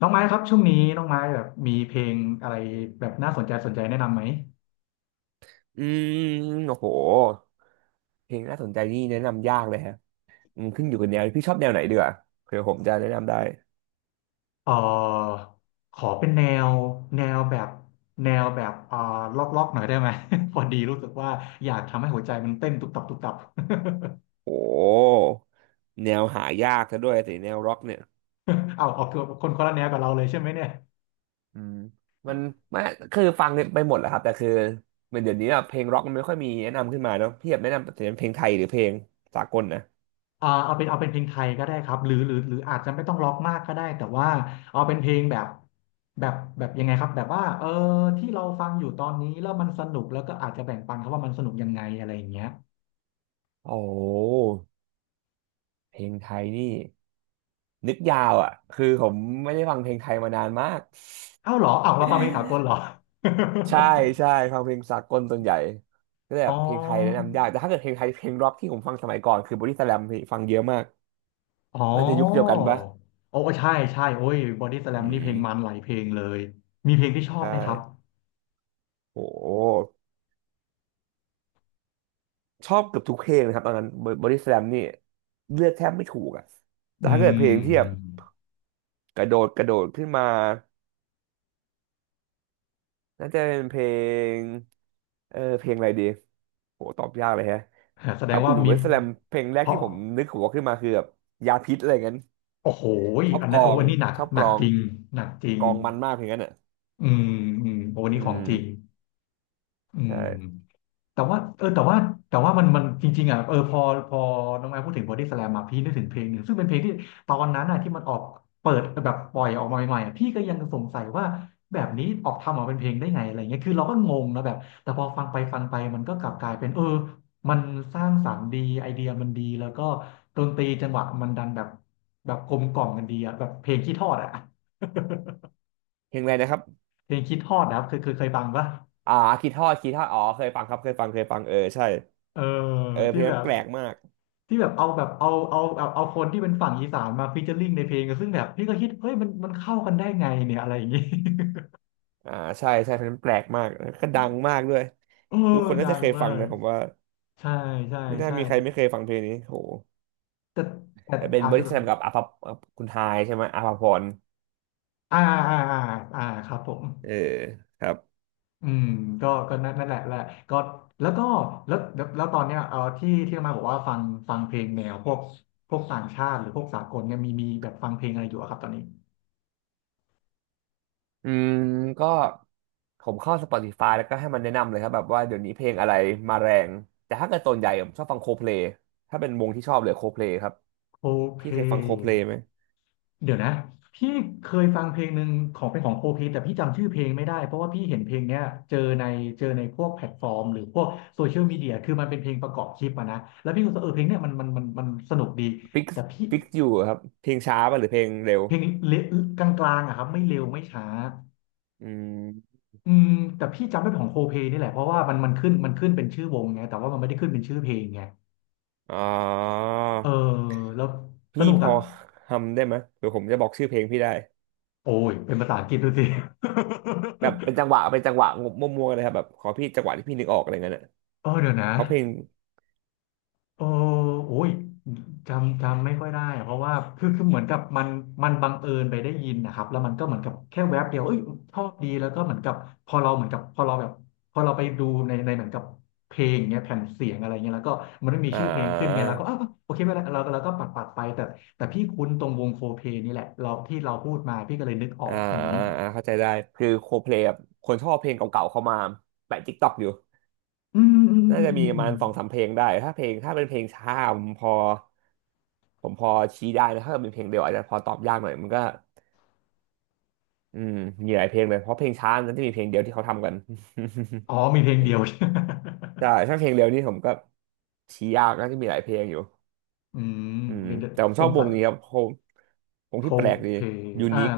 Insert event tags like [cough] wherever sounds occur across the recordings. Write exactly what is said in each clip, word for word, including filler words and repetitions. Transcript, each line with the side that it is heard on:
left: น้องไม้ครับช่วงนี้น้องไม้แบบมีเพลงอะไรแบบน่าสนใจสนใจแนะนำไหม
right: อืมโอ้โหเพลงน่าสนใจนี่แนะนำยากเลยฮะอืมขึ้นอยู่กับแนวพี่ชอบแนวไหนดีกว่าเผื่อผมจะแนะนำได้
left: เออขอเป็นแนวแนวแบบแนวแบบเออล็อกล็อกหน่อยได้ไหม [laughs] พอดีรู้สึกว่าอยากทำให้หัวใจมันเต้นตุบตับตุบตับ
right: โอ้แนวหายากซะด้วยสิแนวร็อกเนี่ย
left: [laughs] เอาเอาคือกตัวคนคนละแนวกับเราเลยใช่ไหมเนี่ย
right: อืมมันไม่คือฟังไปหมดแหละครับแต่คือเหมือนเดี๋ยวนี้อะเพลงร็อกมันไม่ค่อยมีแนะนำขึ้นมาเนาะพี่อยากแนะนำแต่เป็นเพลงไทยหรือเพลงสากลนะ
left: อ่าเอาเป็นเอาเป็นเพลงไทยก็ได้ครับหรือหรือหรืออาจจะไม่ต้องล็อกมากก็ได้แต่ว่าเอาเป็นเพลงแบบแบบแบบยังไงครับแบบว่าเออที่เราฟังอยู่ตอนนี้แล้วมันสนุกแล้วก็อาจจะแบ่งปันเขาว่ามันสนุกยังไงอะไรอย่างเงี้ย
right: โอ้เพลงไทยนี่นึกยาวอ่ะคือผมไม่ได้ฟังเพลงไทยมานานมาก
left: เอ้าเหรอเอ้าเราฟังเพลงสากลเหรอ [laughs]
right: ใช่ใช่ฟังเพลงสากลส่วนใหญ่ก็แบ
left: อ๋
right: บเพลงไทยแนะ
left: อ
right: นำยากแต่ถ้าเกิดเพลงไทยเพลงร็อกที่ผมฟังสมัยก่อนคือบอดี้สแลมฟังเยอะมาก
left: อ๋อ
right: น่าจะยุคเดียวกันปะ
left: โอ้ใช่ใช่โอ้ยบอดี้สแล
right: อื
left: มนี่เพลงมัน
right: ม
left: หลายเพลงเลยมีเพลงที่ชอบ
right: ใช่
left: ไหมครับ
right: โอ้โหชอบเกือบทุกเพลงนะครับตอนนั้นบอดี้สแลมนี่เลือกแทบไม่ถูกอ่ะแต่
left: อื
right: ถ้าเกิดเพลงที่แบบ
left: ม
right: กระโดดกระโดดขึ้นมาน่าจะเป็นเพลงเออเพลงอะไรดีโหตอบยากเลยฮะ
left: แสด
right: ถ้า
left: ง
right: พูด
left: ว่า
right: ถึงบ
left: มี
right: อดี้สแลมเพลงแร
left: เพ
right: กที่
left: ราะ
right: ผมนึกหัวขึ้นมาคือแบบยาพิษอะไรเงี้ย
left: โอ้โห
right: ชอบ
left: อัน
right: ก
left: นั้
right: ล
left: น
right: อ
left: โอ้
right: ง
left: อันนี้หนัก
right: ชอบ
left: ห
right: ก
left: นั
right: ล
left: ก
right: อง
left: จริงหนักจริง
right: กลองมันมากเพางนั้นอ่ะ
left: อืมอืมโอ้วัน
right: อื
left: นี้ของจริง
right: ม
left: อืม
right: ใช่
left: แต่ว่าเออแต่ว่าแต่ว่ามันมันจริงๆอ่ะเออพอพอน้องแอมพูดถึงบอดี้สแลมมาพี่นึกถึงเพลงหนึ่งซึ่งเป็นเพลงที่ตอนนั้นอ่ะที่มันออกเปิดแบบปล่อยออกมาใหม่ๆอะพี่ก็ยังสงสัยว่าแบบนี้ออกทำออกมาเป็นเพลงได้ไงอะไรเงี้ยคือเราก็งงนะแบบแต่พอฟังไปฟังไปมันก็กลับกลายเป็นเออมันสร้างสรรค์ดีไอเดียมันดีแล้วก็ดนตรีจังหวะมันดันแบบแบบกลมกล่อมกันดีอ่ะแบบเพลงขี้ทอดอ่ะ
right: เพลงอะไรนะครับ
left: เพลงขี้ทอดนะครับเคยเคยเคยฟังปะ
right: อ่าคีทอดคีทอดอ๋อเคยฟังครับเคยฟังเคยฟังเออใช่
left: เออ
right: เออเพ
left: ที่
right: ลง
left: แบ
right: นั้น
left: บ
right: แปลกมาก
left: ที่แบบเอาแบบเอาเอาแบบเอาคนที่เป็นฝั่งอีสานมาฟีเจอริ่งในเพลงซึ่งแบบพี่ก็คิดเฮ้ยมันมันเข้ากันได้ไงเนี่ยอะไรอย่างงี้ [laughs]
right: อ่าใช่ใช่เพลงนั้นแปลกมากแล้วก็ดังมากด้วย
left: เออ
right: ทุกคนน่า
left: ดั
right: จะ
left: ง
right: เคย
left: มา
right: ฟัง
left: ก
right: นะผมว่า
left: ใช่ใช่
right: ไม่น่า
left: ใช่
right: มีใครไม่เคยฟังเพลงนี้โห
left: แต่แต่
right: แต่เป็น
left: อาจ
right: เวอ
left: จะ
right: ร์
left: แบบ
right: ชันกับอาภากับคุณทายใช่ไหมอาภาพร
left: อ่าอ่าอ่าอ่าครับผม
right: เออครับ
left: อืมก็ก็นั่นนั่นแหละแหละก็แล้วก็แล้วแล้วแล้วตอนเนี้ยเออที่ที่มาบอกว่าฟังฟังเพลงแนวพวกพวกต่างชาติหรือพวกสากลเนี่ยมีมีแบบฟังเพลงอะไรอยู่อะครับตอนนี้
right: อืมก็ผมเข้า Spotify แล้วก็ให้มันแนะนำเลยครับแบบว่าเดี๋ยวนี้เพลงอะไรมาแรงแต่ถ้าเกิดส่วนใหญ่ผมชอบฟังโคเพลย์ถ้าเป็นวงที่ชอบเลยโคเพลย์ครับ
left: โคเพ
right: พี่เคยฟังโคเพลย์ไหม
left: เดี๋ยวนะพี่เคยฟังเพลงหนึ่งของเป็นของโคเพแต่พี่จำชื่อเพลงไม่ได้เพราะว่าพี่เห็นเพลงเนี้ยเจอในเจอในพวกแพลตฟอร์มหรือพวกโซเชียลมีเดียคือมันเป็นเพลงประกอบคลิปอะนะแล้วพี่ก็รู้สึกเออเพลงเนี้ยมันมันมันมันสนุกดี
right: ฟิก
left: แต่พี่
right: ฟิกอยู่ครับเพลงช้าป่ะหรือเพลงเร็ว
left: เพลงเลกลางๆอะครับไม่เร็วไม่ช้า
right: อืม
left: อืมแต่พี่จำได้เป็นของโคเพนี่แหละเพราะว่ามันมันขึ้นมันขึ้นเป็นชื่อวงไงแต่ว่ามันไม่ได้ขึ้นเป็นชื่อเพลงไง
right: อ๋อ
left: เออแล้วส
right: พี่
left: นุก
right: พอ
left: อะ
right: ทำได้ไหมเดี๋ยวผมจะบอกชื่อเพลงพี่ได้
left: โอ้ยเป็นภาษาอังกฤษดูสิ
right: แบบเป็นจังห
left: [laughs]
right: วะเป็นจังหวะมั่วๆเลยครับแบบขอพี่จังหวะที่พี่นึกออกอะไรเงี้ยนะ
left: เออเดี๋ยวนะ
right: เพราะเพลง
left: เออโอ้ยจำจำไม่ค่อยได้อะเพราะว่าคือคือเหมือนกับมันมันบังเอิญไปได้ยินนะครับแล้วมันก็เหมือนกับแค่แวบเดียวเอ้ยชอบดีแล้วก็เหมือนกับพอเราเหมือนกับพอเราแบบพอเราไปดูในในเหมือนกับเพลงเงี้ยแผ่นเสียงอะไรเงี้ยแล้วก็มันไม่มี
right: อ่
left: ชื่อเพลงขึ้นไงแล้วก็อ้าว
right: า
left: โอเคไม่เป็นไรเราเราก็ปัดปัดไปแต่แต่พี่คุ้นตรงวงโคเพลนี่แหละเราที่เราพูดมาพี่ก็เลยนึกออ
right: อ่า
left: กอย่างนี้
right: อ่าเข้าใจได้คือโคเพลย์คนชอบเพลงเก่าๆเข้ามาแปะติ๊กต็อกอยู่
left: อืมอืม
right: น่า
left: อื
right: จะมี
left: ม
right: ป
left: อ
right: ระมา
left: ม
right: ณสองสามเพลงได้ถ้าเพลงถ้าเป็นเพลงช้าผมพอผมพอชี้ได้นะถ้าเป็นเพลงเดียวอาจจะพอตอบยากหน่อยมันก็อืมมีหลายเพลงเลยเพราะเพลงช้านั้นจะมีเพลงเดียวที่เขาทำกัน
left: อ๋อมีเพลงเดียว [laughs]
right: [laughs] ใช่ถ้าเพลงเร็วนี่ผมก็ชี้ยากนะที่มีหลายเพลงอยู่
left: อืม
right: อืม
left: เดี๋ยวเดี๋ยว
right: แต่ผม
left: ส
right: ชอ
left: ง
right: บว
left: สั
right: ง
left: ย
right: นี้ครับผมวง
left: โค
right: ที่แปลกดี
left: เพ
right: ยู
left: อ่า
right: นิค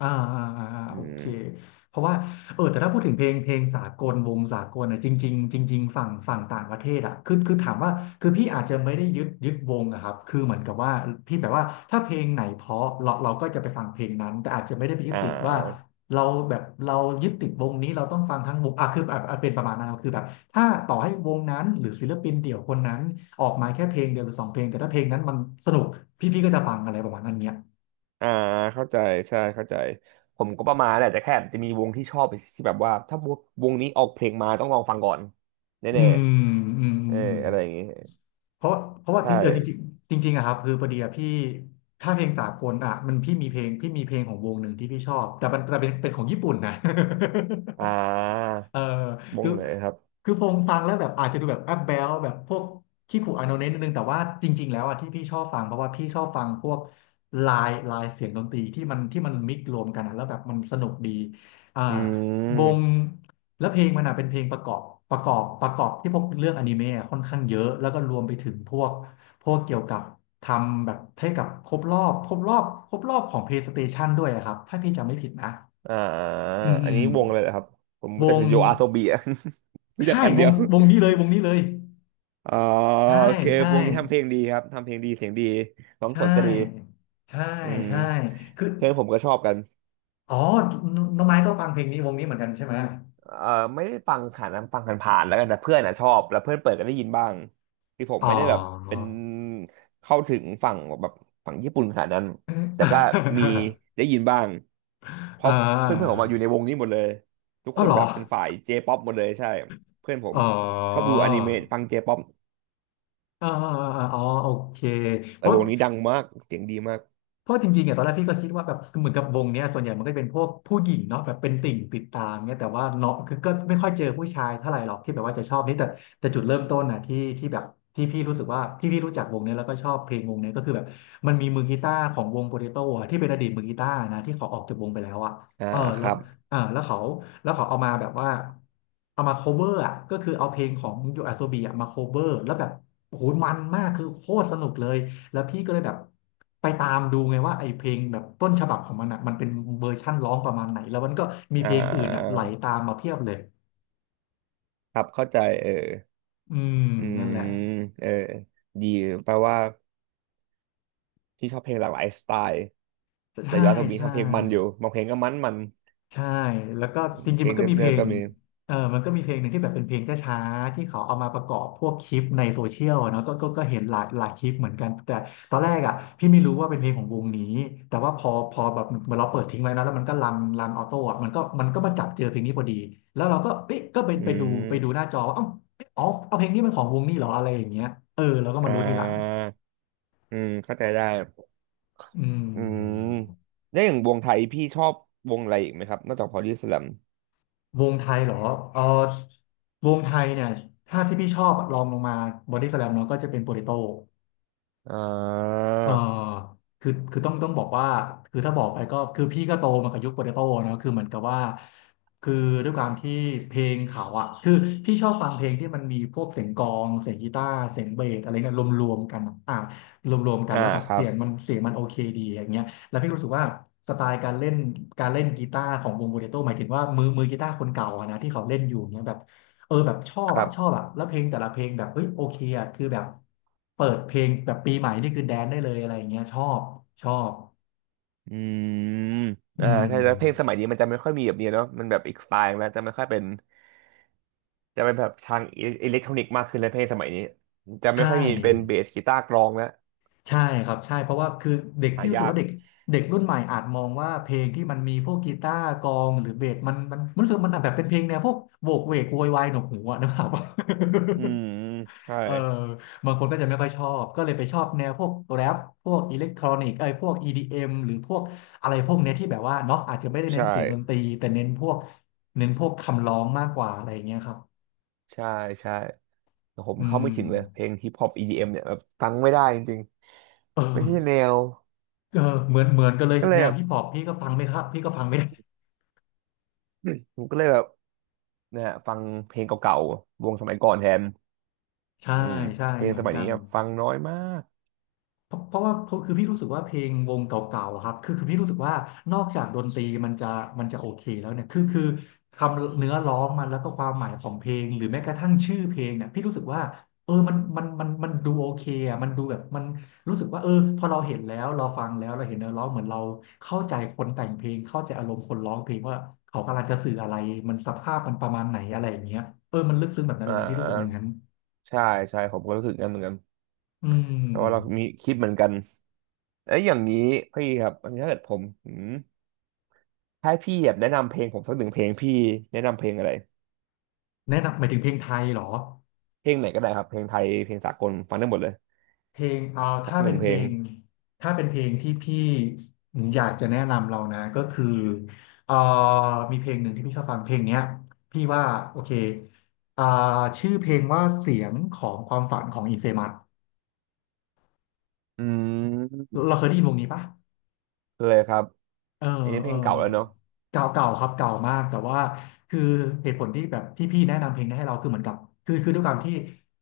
left: อ่าอ่าอ่าอ่า
right: อื
left: โอเค
right: ม
left: เพราะว่าเออแต่ถ้าพูดถึงเพลงเพลงสากลวงสากลอ่ะจริงๆจริงๆฝั่งฝั่งต่างประเทศอ่ะคือคือถามว่าคือพี่อาจจะไม่ได้ยึดยึดวงอะครับคือเหมือนกับว่าพี่แบบว่าถ้าเพลงไหนเพราะเราเราก็จะไปฟังเพลงนั้นแต่อาจจะไม่ได้ไปยึ
right: อ่
left: ดติดว่า
right: า
left: เราแบบเรายึดติดวงนี้เราต้องฟังทั้งวงอ่ะคืออบเป็นประมาณนั้นครับคือแบบถ้าต่อให้วงนั้นหรือศิลปินเดี่ยวคนนั้นออกมาแค่เพลงเดียวหรือสองเพลงแต่ถ้าเพลงนั้นมันสนุกพี่พี่ก็จะฟังอะไรประมาณนั้นเนี้ย
right: อ่าเข้าใจใช่เข้าใจผมก็ประมาณแหละแต่แค่จะมีวงที่ชอบที่แบบว่าถ้าวงนี้ออกเพลงมาต้องลองฟังก่อน
left: อื
right: แน่
left: มอืม
right: ๆ
left: อื
right: เออ
left: มอืม
right: อะไรอย่างงี้
left: เพราะเพราะว่า
right: ใช
left: จริงเออจริง
right: ่
left: จริงจริงๆอะครับคือพอดีอะพี่ถ้าเพลงสากลอะมันพี่มีเพลงพี่มีเพลงของวงหนึ่งที่พี่ชอบแต่มันแต่เป็นเป็นของญี่ปุ่นนะ
right: อ่
left: [laughs]
right: า
left: เออ
right: ว
left: คื
right: ง
left: อ
right: ไหนครับ
left: คือพงฟังแล้วแบบอาจจะดูแบบแอบแบลแบบพวกขี้ขู่อาโนเนนิดนึงแต่ว่าจริงๆแล้วอ่ะที่พี่ชอบฟังเพราะว่าพี่ชอบฟังพวกลายลายเสียงดนตรีที่มันที่มันมิกซ์รวมกันอะแล้วแบบมันสนุกดีอ่า
right: อื
left: วง
right: ม
left: แล้วเพลงมันอ่ะเป็นเพลงประกอบประกอบประกอบที่พวกเรื่องอนิเมะอะค่อนข้างเยอะแล้วก็รวมไปถึงพวกพวกเกี่ยวกับทำแบบให้กับครบรอบครบรอบครบรอบของ เพลย์สเตชั่น ด้วยอะครับถ้าพี่จำไม่ผิดนะ
right: อ่า
left: อืมอื
right: อันนี้
left: ม
right: วงอะไรเหรอครับผม
left: ว
right: รู้จัก
left: ง
right: แต่โยอาโซบีอะ [laughs] รู้จัก
left: ใช่
right: อัน
left: ว
right: เดีย
left: ง
right: ว
left: วงนี้เลยวงนี้เลย
right: อ๋อ
left: ใช่
right: โอเค
left: ใช่
right: วงนี้ทำเพลงดีครับทำเพลงดีเสียงดีร้อง
left: ใช่
right: สดก็ดี
left: ใช่
right: อืม
left: ใช่คือ
right: เพื่อนผมก็ชอบกัน
left: อ๋อน้องน้องไม้ก็ฟังเพลงนี้วงนี้เหมือนกันใช่ไหม
right: เออไม่ได้ฟังค่ะนะฟังผ่านๆแล้วกันแต่เพื่อนอ่ะชอบแล้วเพื่อนเปิดก็ได้ยินบ้างที่ผม
left: อ๋อ
right: ไม่ได้แบบเป็นเข้าถึงฝั่งแบบฝั่งญี่ปุ่นขนาดนั้นแต่ก็มี
left: [laughs]
right: ได้ยินบ้างเพ
left: อ่
right: ราะเพื่อนเพื่อนผม
left: า
right: มาออยู่ในวงนี้หมดเลยทุก
left: อ๋อ
right: คน
left: เหรอ
right: แบบเป็นฝ่ายเจป๊อปหมดเลยใช่เพื่อนผม
left: อ๋อ
right: ชอบดูอนิเมะฟังเจป๊อป
left: อ๋ออ๋ออ๋อโอเคเพ
right: แต่
left: ราะ
right: วงนี้ดังมากเสียงดีมาก
left: เพราะจริงๆอ่ะตอนแรกพี่ก็คิดว่าแบบเหมือนกับวงเนี้ยส่วนใหญ่มันก็จะเป็นพวกผู้หญิงเนาะแบบเป็นติ่งติดตามเนี้ยแต่ว่าเนาะคือก็ไม่ค่อยเจอผู้ชายเท่าไหร่หรอกที่แบบว่าจะชอบนี่แต่แต่จุดเริ่มต้นนะที่ที่แบบที่พี่รู้สึกว่าที่พี่รู้จักวงเนี้ยแล้วก็ชอบเพลงวงเนี้ยก็คือแบบมันมีมือกีตาร์ของวงโปเตโต้อะที่เป็นอดีตมือกีตาร์นะที่เขาออกจากวงไปแล้วอะ
right: อ่า
left: เออ
right: ค
left: แล้ว
right: รับ
left: อ่าแล้วเขาแล้วเขาเอามาแบบว่าเอามา cover อะก็คือเอาเพลงของยูอาโซบีอะมา cover แล้วแบบโอ้โหมันมากคือโคตรสนุกเลย แล้วพี่ก็เลยแบบไปตามดูไงว่าไอ้เพลงแบบต้นฉบับของมันอ่ะมันเป็นเวอร์ชั่นร้องประมาณไหนแล้วมันก็มี
right: อ่
left: เพลงอื่นอ่ะไห
right: า
left: ลตามมาเพียบเลย
right: ครับเข้าใจเออ
left: อืม
right: อื
left: นั่น
right: ม
left: แหละ
right: เออดีแปลว่าพี่ชอบเพลงหลากหลายสไตล์ แต่
left: ใช่
right: ยอสมี
left: ใช่
right: ทำเพลงมันอยู่บางเพลงก็มันมัน
left: ใช่แล้วก็จ
right: เพ
left: ริง
right: ล
left: ๆมั
right: ง
left: นก็
right: เนิบ
left: มีเพ
right: เนิ
left: ล
right: บก็
left: ง
right: มี
left: เออมันก็มีเพลงหนึ่งที่แบบเป็นเพลงช้าๆที่เขาเอามาประกอบพวกคลิปในโซเชียลอะเนาะก็ก็ก็เห็นหลายหลายคลิปเหมือนกันแต่ตอนแรกอ่ะพี่ไม่รู้ว่าเป็นเพลงของวงนี้แต่ว่าพอพอแบบเหมือนเราเปิดทิ้งไว้นะแล้วมันก็รันรันออโต้อะมันก็มันก็มาจับเจอเพลงนี้พอดีแล้วเราก็เอ๊ะก็ไป
right: อื
left: ไปดูไปดู
right: ม
left: หน้าจอว่าเอ้าเอ๊ะอ๋อเอาเพลงนี้มันของวงนี้เหรออะไรอย่างเงี้ยเออเราก็
right: อ่
left: มารู้ทีหลัง
right: าอืมเข้าใจได้
left: อื
right: อืม
left: ม
right: แล้วอย่างวงไทยพี่ชอบวงอะไรอีกไหมครับนอกจากพอดีสแลม
left: วงไทยเหรอเออวงไทยเนี่ย ถ้าที่พี่ชอบลองลงมาบอดี้สแลมเนาะก็จะเป็นโปเตโต้
right: อ่า
left: เอ่อคือ คือต้องต้องบอกว่าคือถ้าบอกไปก็ คือพี่ก็โตมากับยุคโปเตโต้เนอะคือเหมือนกับว่า คือด้วยความที่เพลงเขาอ่ะคือพี่ชอบฟังเพลงที่มันมีพวกเสียงกลองเสียงกีตาร์เสียงเบสอะไรเนี่ยรวมๆกันอะอ่ะรวมๆกัน
right: อ่า
left: แล้วแบบ
right: ครั
left: เสี
right: บ
left: ยงมันเสียงมันโอเคดีอย่างเงี้ยแล้วพี่รู้สึกว่าสไตล์การเล่นการเล่นกีตาร์ของวงโปเตโต้หมายถึงว่ามือมือกีตาร์คนเก่าอะนะที่เขาเล่นอยู่เนี่ยแบบ เออแบบชอบ
right: ครั
left: อ่ะ
right: บ
left: ชอบอ่ะแล้วเพลงแต่ละเพลงแบบเฮ้ยโอเคอ่ะคือแบบเปิดเพลงแบบปีใหม่นี่คือแดนได้เลยอะไรอย่างเงี้ยชอบชอบ
right: อืม
left: อื
right: อ่า
left: ม
right: ใช่แล้วเพลงสมัยนี้มันจะไม่ค่อยมีแบบนี้เนาะมันแบบอีกสไตล์แล้วจะไม่ค่อยเป็นจะเป็นแบบทางอิเล็กทรอนิกส์มากขึ้นเลยเพลงสมัยนี้จะไม่
left: ใช่
right: ค่อยมีเป็นเบสกีตาร์กลองแล้ว
left: ใช่ครับใช่เพราะว่าคือเด็ก
right: หา
left: พี่รู้สึก
right: ยาก
left: ว่าเด็กเด็กรุ่นใหม่อาจมองว่าเพลงที่มันมีพวกกีตาร์กลองหรือเบสมันมันมันรู้สึกมันแบบเป็นเพลงแนวพวกโหวกเวกโวยวายหนวกหูอะนะครับ
right: อืมใช่
left: [laughs] เออบางคนก็จะไม่ค่อยชอบก็เลยไปชอบแนวพวกแรปพวกอิเล็กทรอนิกส์ไอ้ยพวกอดีเอ็มหรือพวกอะไรพวกเนี้ยที่แบบว่าเนาะอาจจะไม่ได้เน้
right: ใช่
left: นเสียงดนตรีแต่เน้นพวกเน้นพวกคำร้องมากกว่าอะไรอย่างเงี้ยครับ
right: ใช่ใช่แต่ผม
left: อื
right: เข้าไม่ถึงเลยเพ
left: ม
right: ลงฮิปฮอป อี ดี เอ็ม เอ็มเนี่ยแบบฟังไม่ได้จริง
left: เอ
right: ๆไม่ใช่แน
left: อ
right: ว
left: เออเหมือนเหมือนกันเลย
right: ก็เล
left: แน
right: ยแบ
left: ว
right: บ
left: ฮิปฮอปพี่ก็ฟังไม่ครับพี่ก็ฟังไม่
right: [clears throat] ผมก็เลยแบบนะฮะฟังเพลงเก่าๆวงสมัยก่อนแทน
left: ใช่
right: อืม
left: ใช่
right: เพล
left: เห
right: ง
left: มื
right: ส
left: อน
right: มัย
left: กั
right: นี้
left: น
right: ครับฟังน้อยมาก
left: เพราะเพราะว่าเพราะคือพี่รู้สึกว่าเพลงวงเก่าๆอะครับคือคือพี่รู้สึกว่านอกจากดนตรีมันจะมันจะโอเคแล้วเนี่ยคือคือคำเนื้อร้องมันแล้วก็ความหมายของเพลงหรือแม้กระทั่งชื่อเพลงเนี่ยพี่รู้สึกว่าเออมันมันมันมันดูโอเคอ่ะมันดูแบบมันรู้สึกว่าเออพอเราเห็นแล้วเราฟังแล้วเราเห็นเนื้อร้องเหมือนเราเข้าใจคนแต่งเพลงเข้าใจอารมณ์คนร้องเพลงว่าเขากำลังจะสื่ออะไรมันสภาพมันประมาณไหนอะไรอย่างเงี้ยเออมันลึกซึ้งแบบนั้น
right: อ่
left: เลยนะพี่รู้สึกอย่าง
right: า
left: นั้น
right: ใช่ใช่ผมก็รู้สึกงั้นเหมือนกัน
left: อื
right: เพราะว่าเรามี
left: ม
right: คิดเหมือนกันแล้วอย่างนี้พี่ครับอันนี้ถ้าเกิดผมอืมถ้าให้พี่แบบแนะนำเพลงผมสักหนึ่งเพลงพี่แนะนำเพลงอะไร
left: แนะนำหมายถึงเพลงไทยเหรอ
right: เพลงไหนก็ได้ครับเพลงไทยเพลงสากลฟังได้หมดเลย
left: เพลงเอ่อ
right: สัก
left: ถ้า
right: หนึ่
left: เป็
right: ง
left: น
right: เพ
left: เพ
right: ล
left: ล
right: ง
left: งถ้าเป็นเพลงที่พี่อยากจะแนะนำเรานะก็คือเอ่อมีเพลงหนึ่งที่พี่ชอบฟังเพลงเนี้ยพี่ว่าโอเคอ่าชื่อเพลงว่าเสียงของความฝันของอินเฟมัส
right: อืม
left: เราเคยได้ยินวงนี้ปะ
right: เลยครับ
left: เออ
right: เอนนี้เพ
left: เอ
right: ล
left: อ
right: งเก่าแล้วเนอะ
left: เก่าเก่าครับเก่ามากแต่ว่าคือเหตุผลที่แบบที่พี่แนะนำเพลงนี้ให้เราคือเหมือนกับคือคือด้วยความที่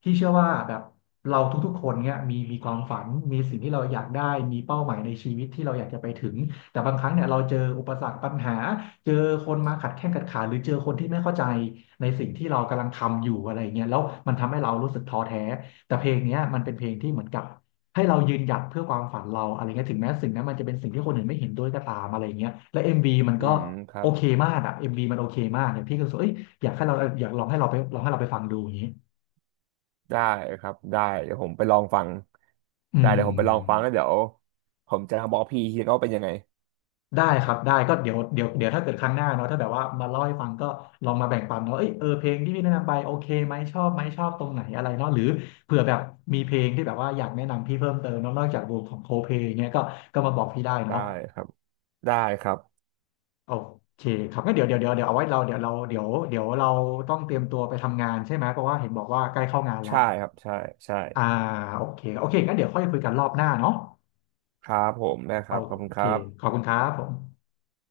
left: พี่เชื่อว่าแบบเราทุกๆคนเนี้ยมีมีความฝันมีสิ่งที่เราอยากได้มีเป้าหมายในชีวิตที่เราอยากจะไปถึงแต่บางครั้งเนี่ยเราเจออุปสรรคปัญหาเจอคนมาขัดแข้งขัดขาหรือเจอคนที่ไม่เข้าใจในสิ่งที่เรากำลังทำอยู่อะไรเงี้ยแล้วมันทำให้เรารู้สึกท้อแท้แต่เพลงเนี้ยมันเป็นเพลงที่เหมือนกับ ให้เรายืนหยัดเพื่อความฝันเราอะไรเงี้ยถึงแม้สิ่งนั้นมันจะเป็นสิ่งที่คนอื่นไม่เห็นด้วยก็ตามอะไรเงี้ยและเอ็มวีมัน
right: อื
left: ก็
right: มครั
left: โอ
right: บ
left: เคมากอะเอ็มวีมันโอเคมากเนี่ยพี่ก็รู้สึกว่าเอ้ยอยากให้เราอยากลองให้เราไปลองให้เราไปฟังดูอย่างนี้
right: ได้ครับ ได้ เดี๋ยวผมไปลองฟัง
left: อื
right: ได้เดี๋ยวผมไปลองฟัง
left: ม
right: แล้วเดี๋ยวผมจะบอกพี่ทีก็เป็นยังไง
left: ได้ครับได้ก็เดี๋ยวเดี๋ยวเดี๋ยวถ้าเกิดครั้งหน้าเนาะถ้าแบบว่ามาเล่าให้ฟังก็ลองมาแบ่งปันเนาะเอ้ยเออเพลงที่พี่แนะนำไปโอเคไหมชอบไหมชอบตรงไหนอะไรเนาะหรือเผื่อแบบมีเพลงที่แบบว่าอยากแนะนำพี่เพิ่มเติมเนาะนอกจากวงของโคเพลงเงี้ยก็ก็มาบอกพี่ได้
right: ได้
left: เนาะ
right: ครับได้ครับ
left: โอเคครับงั้นเดี๋ยวเดี๋ยวเดี๋ยวเดี๋ยวเอาไว้เราเดี๋ยวเราเดี๋ยวเดี๋ยวเราต้องเตรียมตัวไปทำงานใช่ไหมเพราะว่าเห็นบอกว่าใกล้เข้างานละ
right: ใช่ครับใช่ใช่
left: อ่าโอเคโอเคงั้นเดี๋ยวค่อยคุยกันรอบหน้าเนาะ
right: ครับผมได้ค
left: โอ
right: รับขอบคุณค
left: เค
right: รับ
left: ขอบคุณครับผม